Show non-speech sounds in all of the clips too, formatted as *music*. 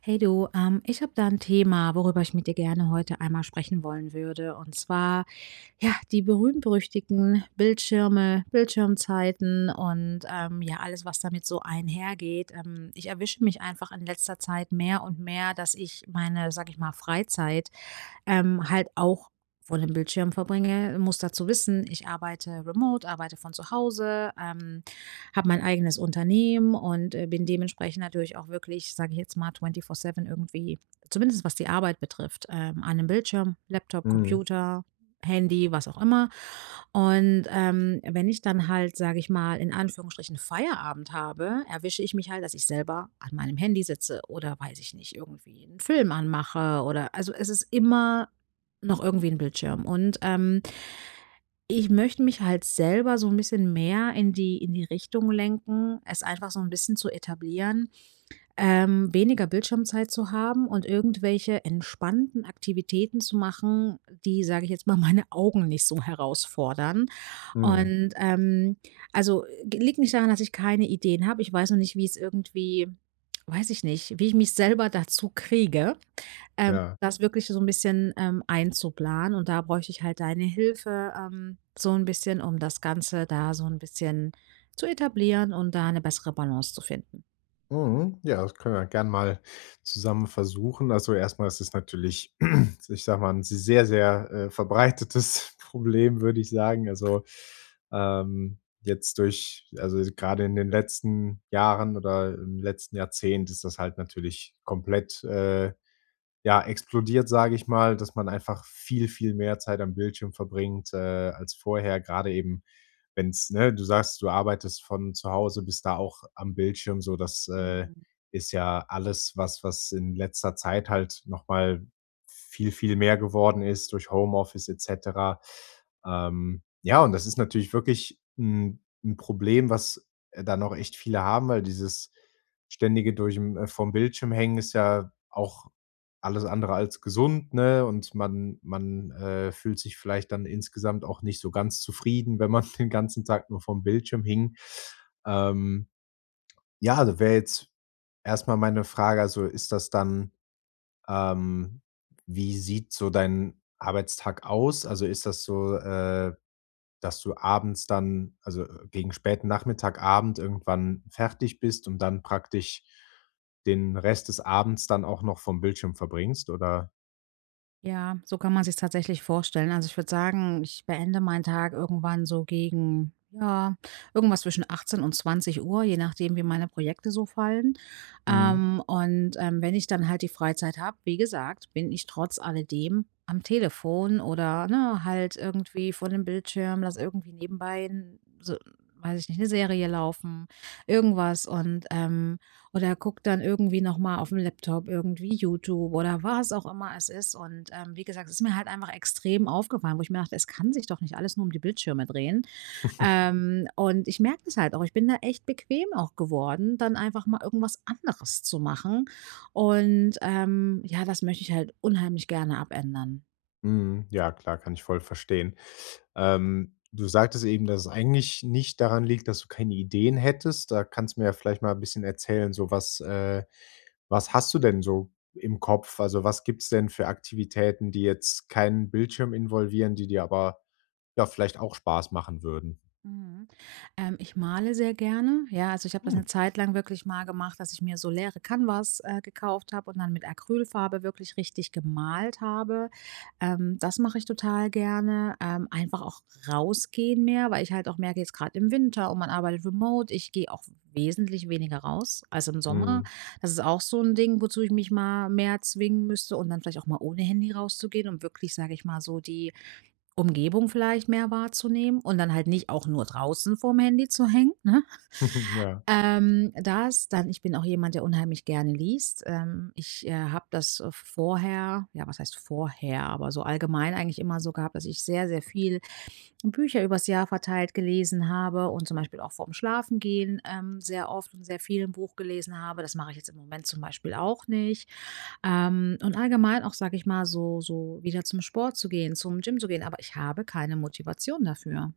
Hey du, ich habe da ein Thema, worüber ich mit dir gerne heute einmal sprechen wollen würde. Und zwar, ja, die berühmt-berüchtigten Bildschirme, Bildschirmzeiten und, ja, alles, was damit so einhergeht. Ich erwische mich einfach in letzter Zeit mehr und mehr, dass ich meine, sage ich mal, Freizeit, halt auch vor dem Bildschirm verbringe. Muss dazu wissen, ich arbeite remote, arbeite von zu Hause, habe mein eigenes Unternehmen und bin dementsprechend natürlich auch wirklich, sage ich jetzt mal, 24/7 irgendwie, zumindest was die Arbeit betrifft, an einem Bildschirm, Laptop, Mhm, Computer, Handy, was auch immer. Und wenn ich dann halt, sage ich mal, in Anführungsstrichen Feierabend habe, erwische ich mich halt, dass ich selber an meinem Handy sitze oder weiß ich nicht, irgendwie einen Film anmache oder also es ist immer noch irgendwie ein Bildschirm. Und ich möchte mich halt selber so ein bisschen mehr in die Richtung lenken, es einfach so ein bisschen zu etablieren, weniger Bildschirmzeit zu haben und irgendwelche entspannten Aktivitäten zu machen, die, sage ich jetzt mal, *laughs* meine Augen nicht so herausfordern. mhm, Und, also, g liegt nicht daran, dass ich keine Ideen habe. Ich weiß nur nicht, wie es irgendwie weiß ich nicht, wie ich mich selber dazu kriege, ja. das wirklich so ein bisschen, einzuplanen und da bräuchte ich halt deine Hilfe, so ein bisschen, um das Ganze da so ein bisschen zu etablieren und da eine bessere Balance zu finden. Mhm, ja, das können wir gern mal zusammen versuchen. Also, erstmal ist es natürlich, *clears throat* ich sage mal, ein sehr, sehr, verbreitetes *laughs* Problem, würde ich sagen. Also, gerade in den letzten Jahren oder im letzten Jahrzehnt ist das halt natürlich komplett, ja, explodiert, sage ich mal, dass man einfach viel, viel mehr Zeit am Bildschirm verbringt, als vorher. Gerade eben, du sagst, du arbeitest von zu Hause, bis da auch am Bildschirm so. Das, ist ja alles, was in letzter Zeit halt noch mal viel, viel mehr geworden ist durch Homeoffice et cetera. Ja, und das ist natürlich wirklich ein 'n Problem, was, dann auch echt viele haben, weil dieses ständige durch'm vom Bildschirm hängen ist ja auch alles andere als gesund, ne? Und man fühlt sich vielleicht dann insgesamt auch nicht so ganz zufrieden, wenn man *laughs* den ganzen Tag nur vorm Bildschirm hing. Ähm, ja, also wäre jetzt erstmal meine Frage, also ist das dann ähm, wie sieht so dein Arbeitstag aus? Also, ist das so, dass du abends dann also, gegen späten Nachmittag, Abend irgendwann fertig bist und dann praktisch den Rest des Abends dann auch noch vorm Bildschirm verbringst, oder? Ja, so kann man sich's tatsächlich vorstellen. Also, ich würde sagen, ich beende meinen Tag irgendwann so gegen, ja, irgendwas zwischen 18 und 20 Uhr, je nachdem, wie meine Projekte so fallen. Mhm. Und, wenn ich dann halt die Freizeit habe, wie gesagt, bin ich trotz alledem am Telefon oder, ne, halt irgendwie vor dem Bildschirm, lass irgendwie nebenbei 'n so weiß ich nicht, eine Serie laufen, irgendwas und, oder guckt dann irgendwie noch mal dem Laptop irgendwie YouTube oder was auch immer es ist. Und, wie gesagt, es ist mir halt einfach extrem aufgefallen, wo ich mir dachte: „Es kann sich doch nicht alles nur um die Bildschirme drehen.“ und ich merke das halt auch. Ich bin da echt bequem auch geworden, dann einfach mal irgendwas anderes zu machen. Und, ja, das möchte ich halt unheimlich gerne abändern. Mhm. Ja, klar, kann ich voll verstehen. Du sagtest eben, dass es eigentlich nicht daran liegt, dass du keine Ideen hättest. Da kannst du mir ja vielleicht mal ein bisschen erzählen, was hast du denn so im Kopf? Also, was gibt's denn für Aktivitäten, die jetzt keinen Bildschirm involvieren, die dir aber, ja, vielleicht auch Spaß machen würden? Mhm. Ich male sehr gerne. Ja, also ich habe das Hm, eine Zeit lang wirklich mal gemacht, dass ich mir so leere Canvas gekauft habe und dann mit Acrylfarbe wirklich richtig gemalt habe. Das mache ich total gerne. Einfach auch rausgehen mehr, weil ich halt auch merke, jetzt gerade im Winter und man arbeitet remote, ich gehe auch wesentlich weniger raus als im Sommer. mhm. Das ist auch so ein Ding, wozu ich mich mal mehr zwingen müsste und dann vielleicht auch mal ohne Handy rauszugehen, um wirklich, sage ich mal, so die Umgebung vielleicht mehr wahrzunehmen und dann halt nicht auch nur draußen vorm Handy zu hängen, ne? *laughs* Ja. Das, dann ich bin auch jemand, der unheimlich gerne liest. Ich, habe das, vorher ja, was heißt vorher, aber so allgemein eigentlich immer so gehabt, dass ich sehr, sehr viel Bücher übers Jahr verteilt gelesen habe und zum Beispiel auch vorm Schlafengehen, sehr oft und sehr viel 'n Buch gelesen habe. Das mache ich jetzt im Moment zum Beispiel auch nicht. Und allgemein auch, sage ich mal, so so wieder zum Sport zu gehen, zum Gym zu gehen, aber ich habe keine Motivation dafür.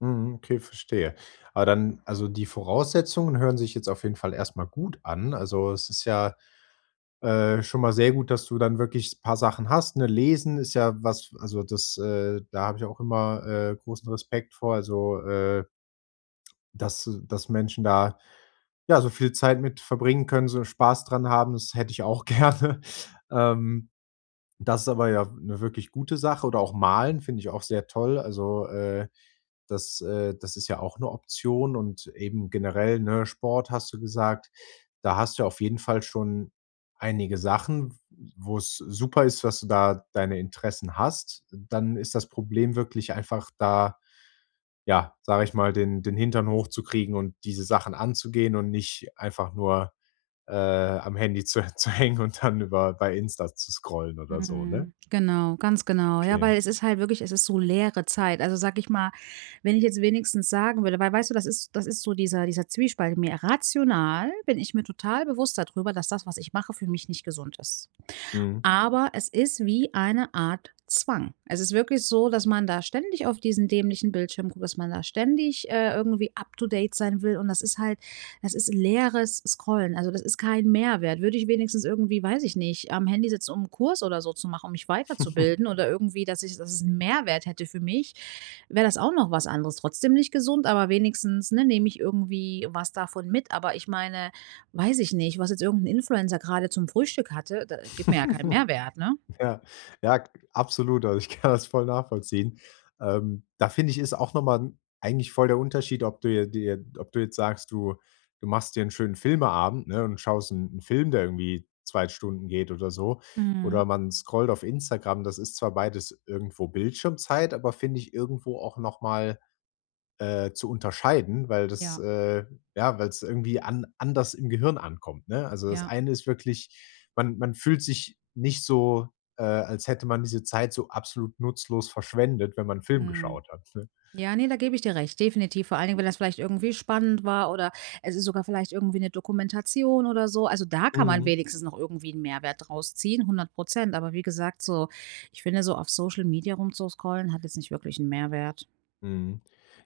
Mhm, okay, verstehe. Aber dann also, die Voraussetzungen hören sich jetzt auf jeden Fall erstmal gut an. Also, es ist ja, schon mal sehr gut, dass du dann wirklich ein paar Sachen hast, ne? Lesen ist ja was, also, da habe ich auch immer, großen Respekt vor. Also, dass Menschen da, ja, so viel Zeit mit verbringen können, so Spaß dran haben, das hätte ich auch *laughs* gerne. Ähm das ist aber ja eine wirklich gute Sache, oder auch malen finde ich auch sehr toll. Also, das ist ja auch eine Option, und eben generell, ne, Sport hast du gesagt. Da hast du auf jeden Fall schon einige Sachen, wo es super ist, dass du da deine Interessen hast. Dann ist das Problem wirklich einfach da, ja, sage ich mal, den Hintern hochzukriegen und diese Sachen anzugehen und nicht einfach nur am Handy zu *laughs* zu hängen und dann über bei Insta zu scrollen oder so, ne? Mhm. Genau, ganz genau. Ja, Okay. weil es ist halt wirklich es ist so leere Zeit. Also, sage ich mal, wenn ich jetzt wenigstens sagen würde weil weißt du, das ist so dieser Zwiespalt. Mir rational bin ich mir total bewusst darüber, dass das, was ich mache, für mich nicht gesund ist. Mhm. Aber es ist wie eine Art Zwang. Es ist wirklich so, dass man da ständig auf diesen dämlichen Bildschirm guckt, dass man da ständig, irgendwie up to date sein will und das ist halt das ist leeres Scrollen. Also, das ist kein Mehrwert. Würde ich wenigstens irgendwie, weiß ich nicht, am Handy sitzen, um 'n Kurs oder so zu machen, um mich weiterzubilden oder irgendwie, dass ich dass es 'n Mehrwert hätte für mich, wäre das auch noch was anderes. Trotzdem nicht gesund, aber wenigstens, ne, nehme ich irgendwie was davon mit. Aber ich meine weiß ich nicht, was jetzt irgendein Influencer gerade zum Frühstück hatte, da gibt mir ja keinen Mehrwert, ne? *laughs* Ja, ja, k absolut. Also, ich *laughs* kann das voll nachvollziehen. Da finde ich, ist auch noch mal eigentlich voll der Unterschied, ob du jetzt sagst, du machst dir einen schönen Filmeabend, ne, und schaust einen 'n Film, der irgendwie 2 Stunden geht oder so, oder Mhm. man scrollt auf Instagram. Das ist zwar beides irgendwo Bildschirmzeit, aber finde ich irgendwo auch noch mal zu unterscheiden, weil das Ja, ja, weil es irgendwie an anders im Gehirn ankommt, ne? Also, das ja. eine ist wirklich, man fühlt sich nicht so, als hätte man diese Zeit so absolut nutzlos verschwendet, wenn man 'n Film Mhm. geschaut hat, ne? Ja, ne, da gebe ich dir recht, definitiv. Vor allen Dingen, wenn das vielleicht irgendwie spannend war oder es ist sogar vielleicht irgendwie eine Dokumentation oder so. Also, da kann man Mhm, wenigstens noch irgendwie einen Mehrwert draus ziehen, 100%. Aber wie gesagt, so ich finde, so auf Social Media rumzuscrollen hat jetzt nicht wirklich einen Mehrwert. mhm.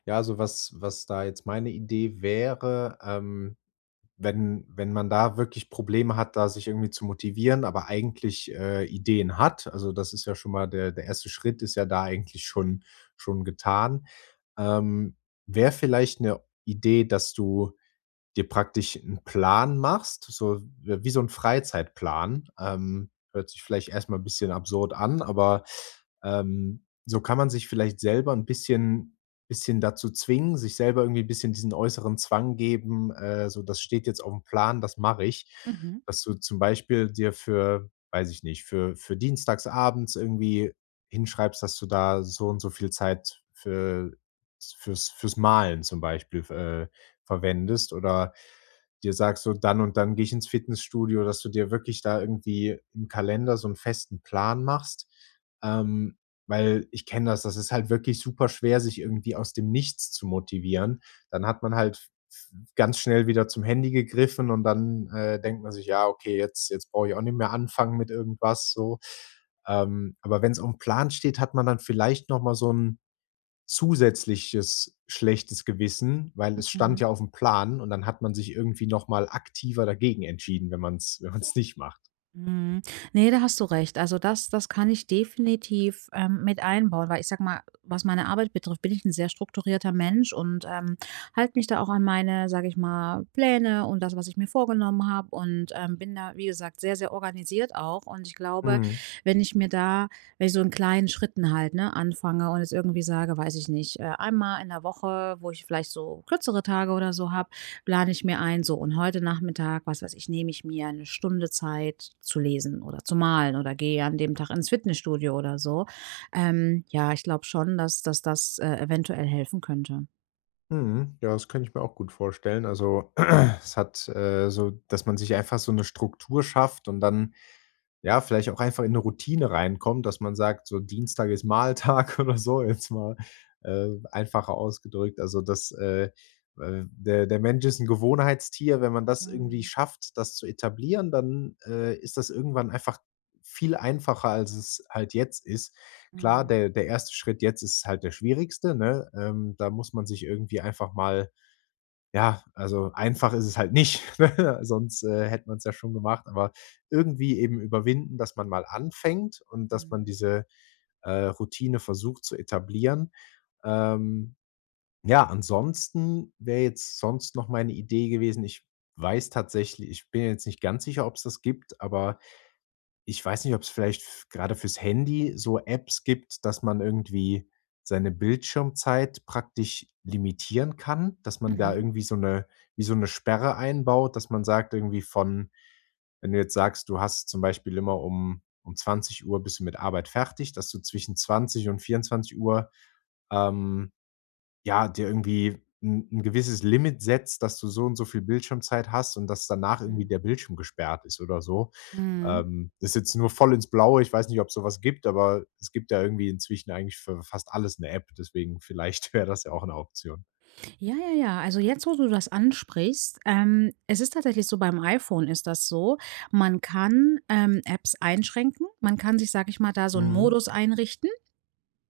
Ja, also was da jetzt meine Idee wäre, wenn man da wirklich Probleme hat, da sich irgendwie zu motivieren, aber eigentlich, Ideen hat, also, das ist ja schon mal der erste Schritt, ist ja da eigentlich schon getan. Ähm, wäre vielleicht eine Idee, dass du dir praktisch 'n Plan machst, so w wie so 'n Freizeitplan. Hört sich vielleicht erst mal 'n bisschen absurd an, aber, so kann man sich vielleicht selber 'n bisschen dazu zwingen, sich selber irgendwie 'n bisschen diesen äußeren Zwang geben, so: „Das steht jetzt aufm Plan, das mache ich.“ Mhm, Dass du zum Beispiel dir für, weiß ich nicht, für dienstagsabends irgendwie hinschreibst, dass du da so und so viel Zeit für fürs Malen zum Beispiel, f verwendest, oder dir sagst, so dann und dann gehe ich ins Fitnessstudio, dass du dir wirklich da irgendwie im Kalender so einen festen Plan machst. Ähm, weil ich kenne das, das ist halt wirklich super schwer, sich irgendwie aus dem Nichts zu motivieren. Dann hat man halt v ganz schnell wieder zum Handy gegriffen und dann, denkt man sich: „Ja, okay, jetzt brauche ich auch nicht mehr anfangen mit irgendwas so.“ aber wenn es um Plan steht, hat man dann vielleicht noch mal so 'n zusätzliches schlechtes Gewissen, weil es stand mhm. ja aufm Plan und dann hat man sich irgendwie noch mal aktiver dagegen entschieden, wenn man's nicht macht. Mhm. Ne, da hast du recht. Also das kann ich definitiv, mit einbauen, weil ich sag mal, was meine Arbeit betrifft, bin ich ein sehr strukturierter Mensch und, halte mich da auch an meine, sage ich mal, Pläne und das, was ich mir vorgenommen habe und, bin da, wie gesagt, sehr, sehr organisiert auch. Und ich glaube, Mhm. wenn ich mir da wenn ich so in kleinen Schritten halt, ne, anfange und jetzt irgendwie sage, weiß ich nicht, einmal in der Woche, wo ich vielleicht so kürzere Tage oder so habe, plane ich mir ein, so und heute Nachmittag, was weiß ich, nehme ich mir 1 Stunde Zeit zu lesen oder zu malen oder gehe an dem Tag ins Fitnessstudio oder so. Ja, ich glaube schon, dass dass das, eventuell helfen könnte. Mhm. Ja, das könnte ich mir auch gut vorstellen. Also, *clears throat* es hat, so dass man sich einfach so eine Struktur schafft und dann, ja, vielleicht auch einfach in eine Routine reinkommt, dass man sagt, so Dienstag ist Mahltag *laughs* oder so, jetzt mal, einfacher ausgedrückt. Also, dass, der Mensch ist ein Gewohnheitstier. Wenn man das irgendwie Mhm, schafft, das zu etablieren, dann, ist das irgendwann einfach viel einfacher, als es halt jetzt ist. Klar, mhm, der erste Schritt jetzt ist halt der schwierigste, ne? Da muss man sich irgendwie einfach mal, ja, also einfach ist es halt nicht, *laughs* ne? Sonst, hätte man es ja schon gemacht, aber irgendwie eben überwinden, dass man mal anfängt und dass man mhm, diese, Routine versucht zu etablieren. Ähm, ja, ansonsten wäre jetzt sonst noch meine Idee gewesen. Ich weiß tatsächlich, ich bin jetzt nicht ganz sicher, ob es das gibt, aber ich weiß nicht, ob es vielleicht f grade fürs Handy so Apps gibt, dass man irgendwie seine Bildschirmzeit praktisch limitieren kann, dass man da mhm, irgendwie so eine, wie so eine Sperre einbaut, dass man sagt irgendwie von, wenn du jetzt sagst, du hast zum Beispiel immer um 20 Uhr bist du mit Arbeit fertig, dass du zwischen 20 und 24:00, ähm ja, dir irgendwie ein 'n gewisses Limit setzt, dass du so und so viel Bildschirmzeit hast und dass danach irgendwie mhm. der Bildschirm gesperrt ist oder so. Mhm. Ist jetzt nur voll ins Blaue. Ich weiß nicht, ob so was gibt, aber es gibt ja irgendwie inzwischen eigentlich für fast alles eine App, deswegen vielleicht *laughs* wäre das ja auch eine Option. Ja, ja, ja. Also jetzt, wo du das ansprichst, es ist tatsächlich so, beim iPhone ist das so, man kann, Apps einschränken. Man kann sich, sage ich mal, da so 'n Mhm, Modus einrichten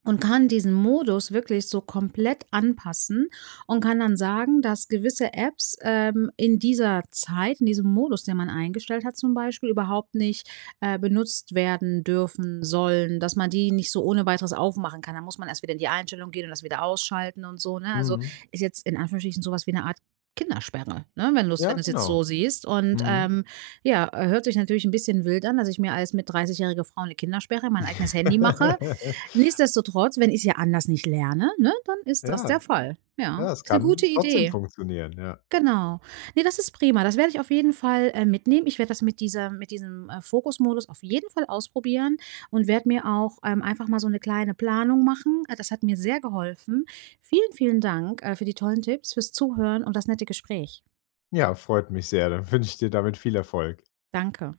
und kann diesen Modus wirklich so komplett anpassen und kann dann sagen, dass gewisse Apps, in dieser Zeit, in diesem Modus, den man eingestellt hat zum Beispiel, überhaupt nicht, benutzt werden dürfen, sollen, dass man die nicht so ohne Weiteres aufmachen kann. Da muss man erst wieder in die Einstellung gehen und das wieder ausschalten und so, ne? Also, mhm. ist jetzt in Anführungsstrichen so was wie eine Art Kindersperre, ne, wenn du's wenn Ja, du's jetzt genau. so siehst. Und, Mhm. Ja, hört sich natürlich ein bisschen wild an, dass ich mir als mit 30-jährige Frau eine Kindersperre mein eigenes Handy mache. *laughs* Nichtsdestotrotz, wenn ich es ja anders nicht lerne, ne, dann ist das der Ja, Fall. Ja, ja, es ist eine gute kann trotzdem Idee. funktionieren, ja. Genau. Ne, das ist prima. Das werde ich auf jeden Fall, mitnehmen. Ich werde das mit dieser mit diesem, Fokusmodus auf jeden Fall ausprobieren und werde mir auch, einfach mal so eine kleine Planung machen. Das hat mir sehr geholfen. Vielen, vielen Dank, für die tollen Tipps, fürs Zuhören und das nette Gespräch. Ja, freut mich sehr. Dann wünsche ich dir damit viel Erfolg. Danke.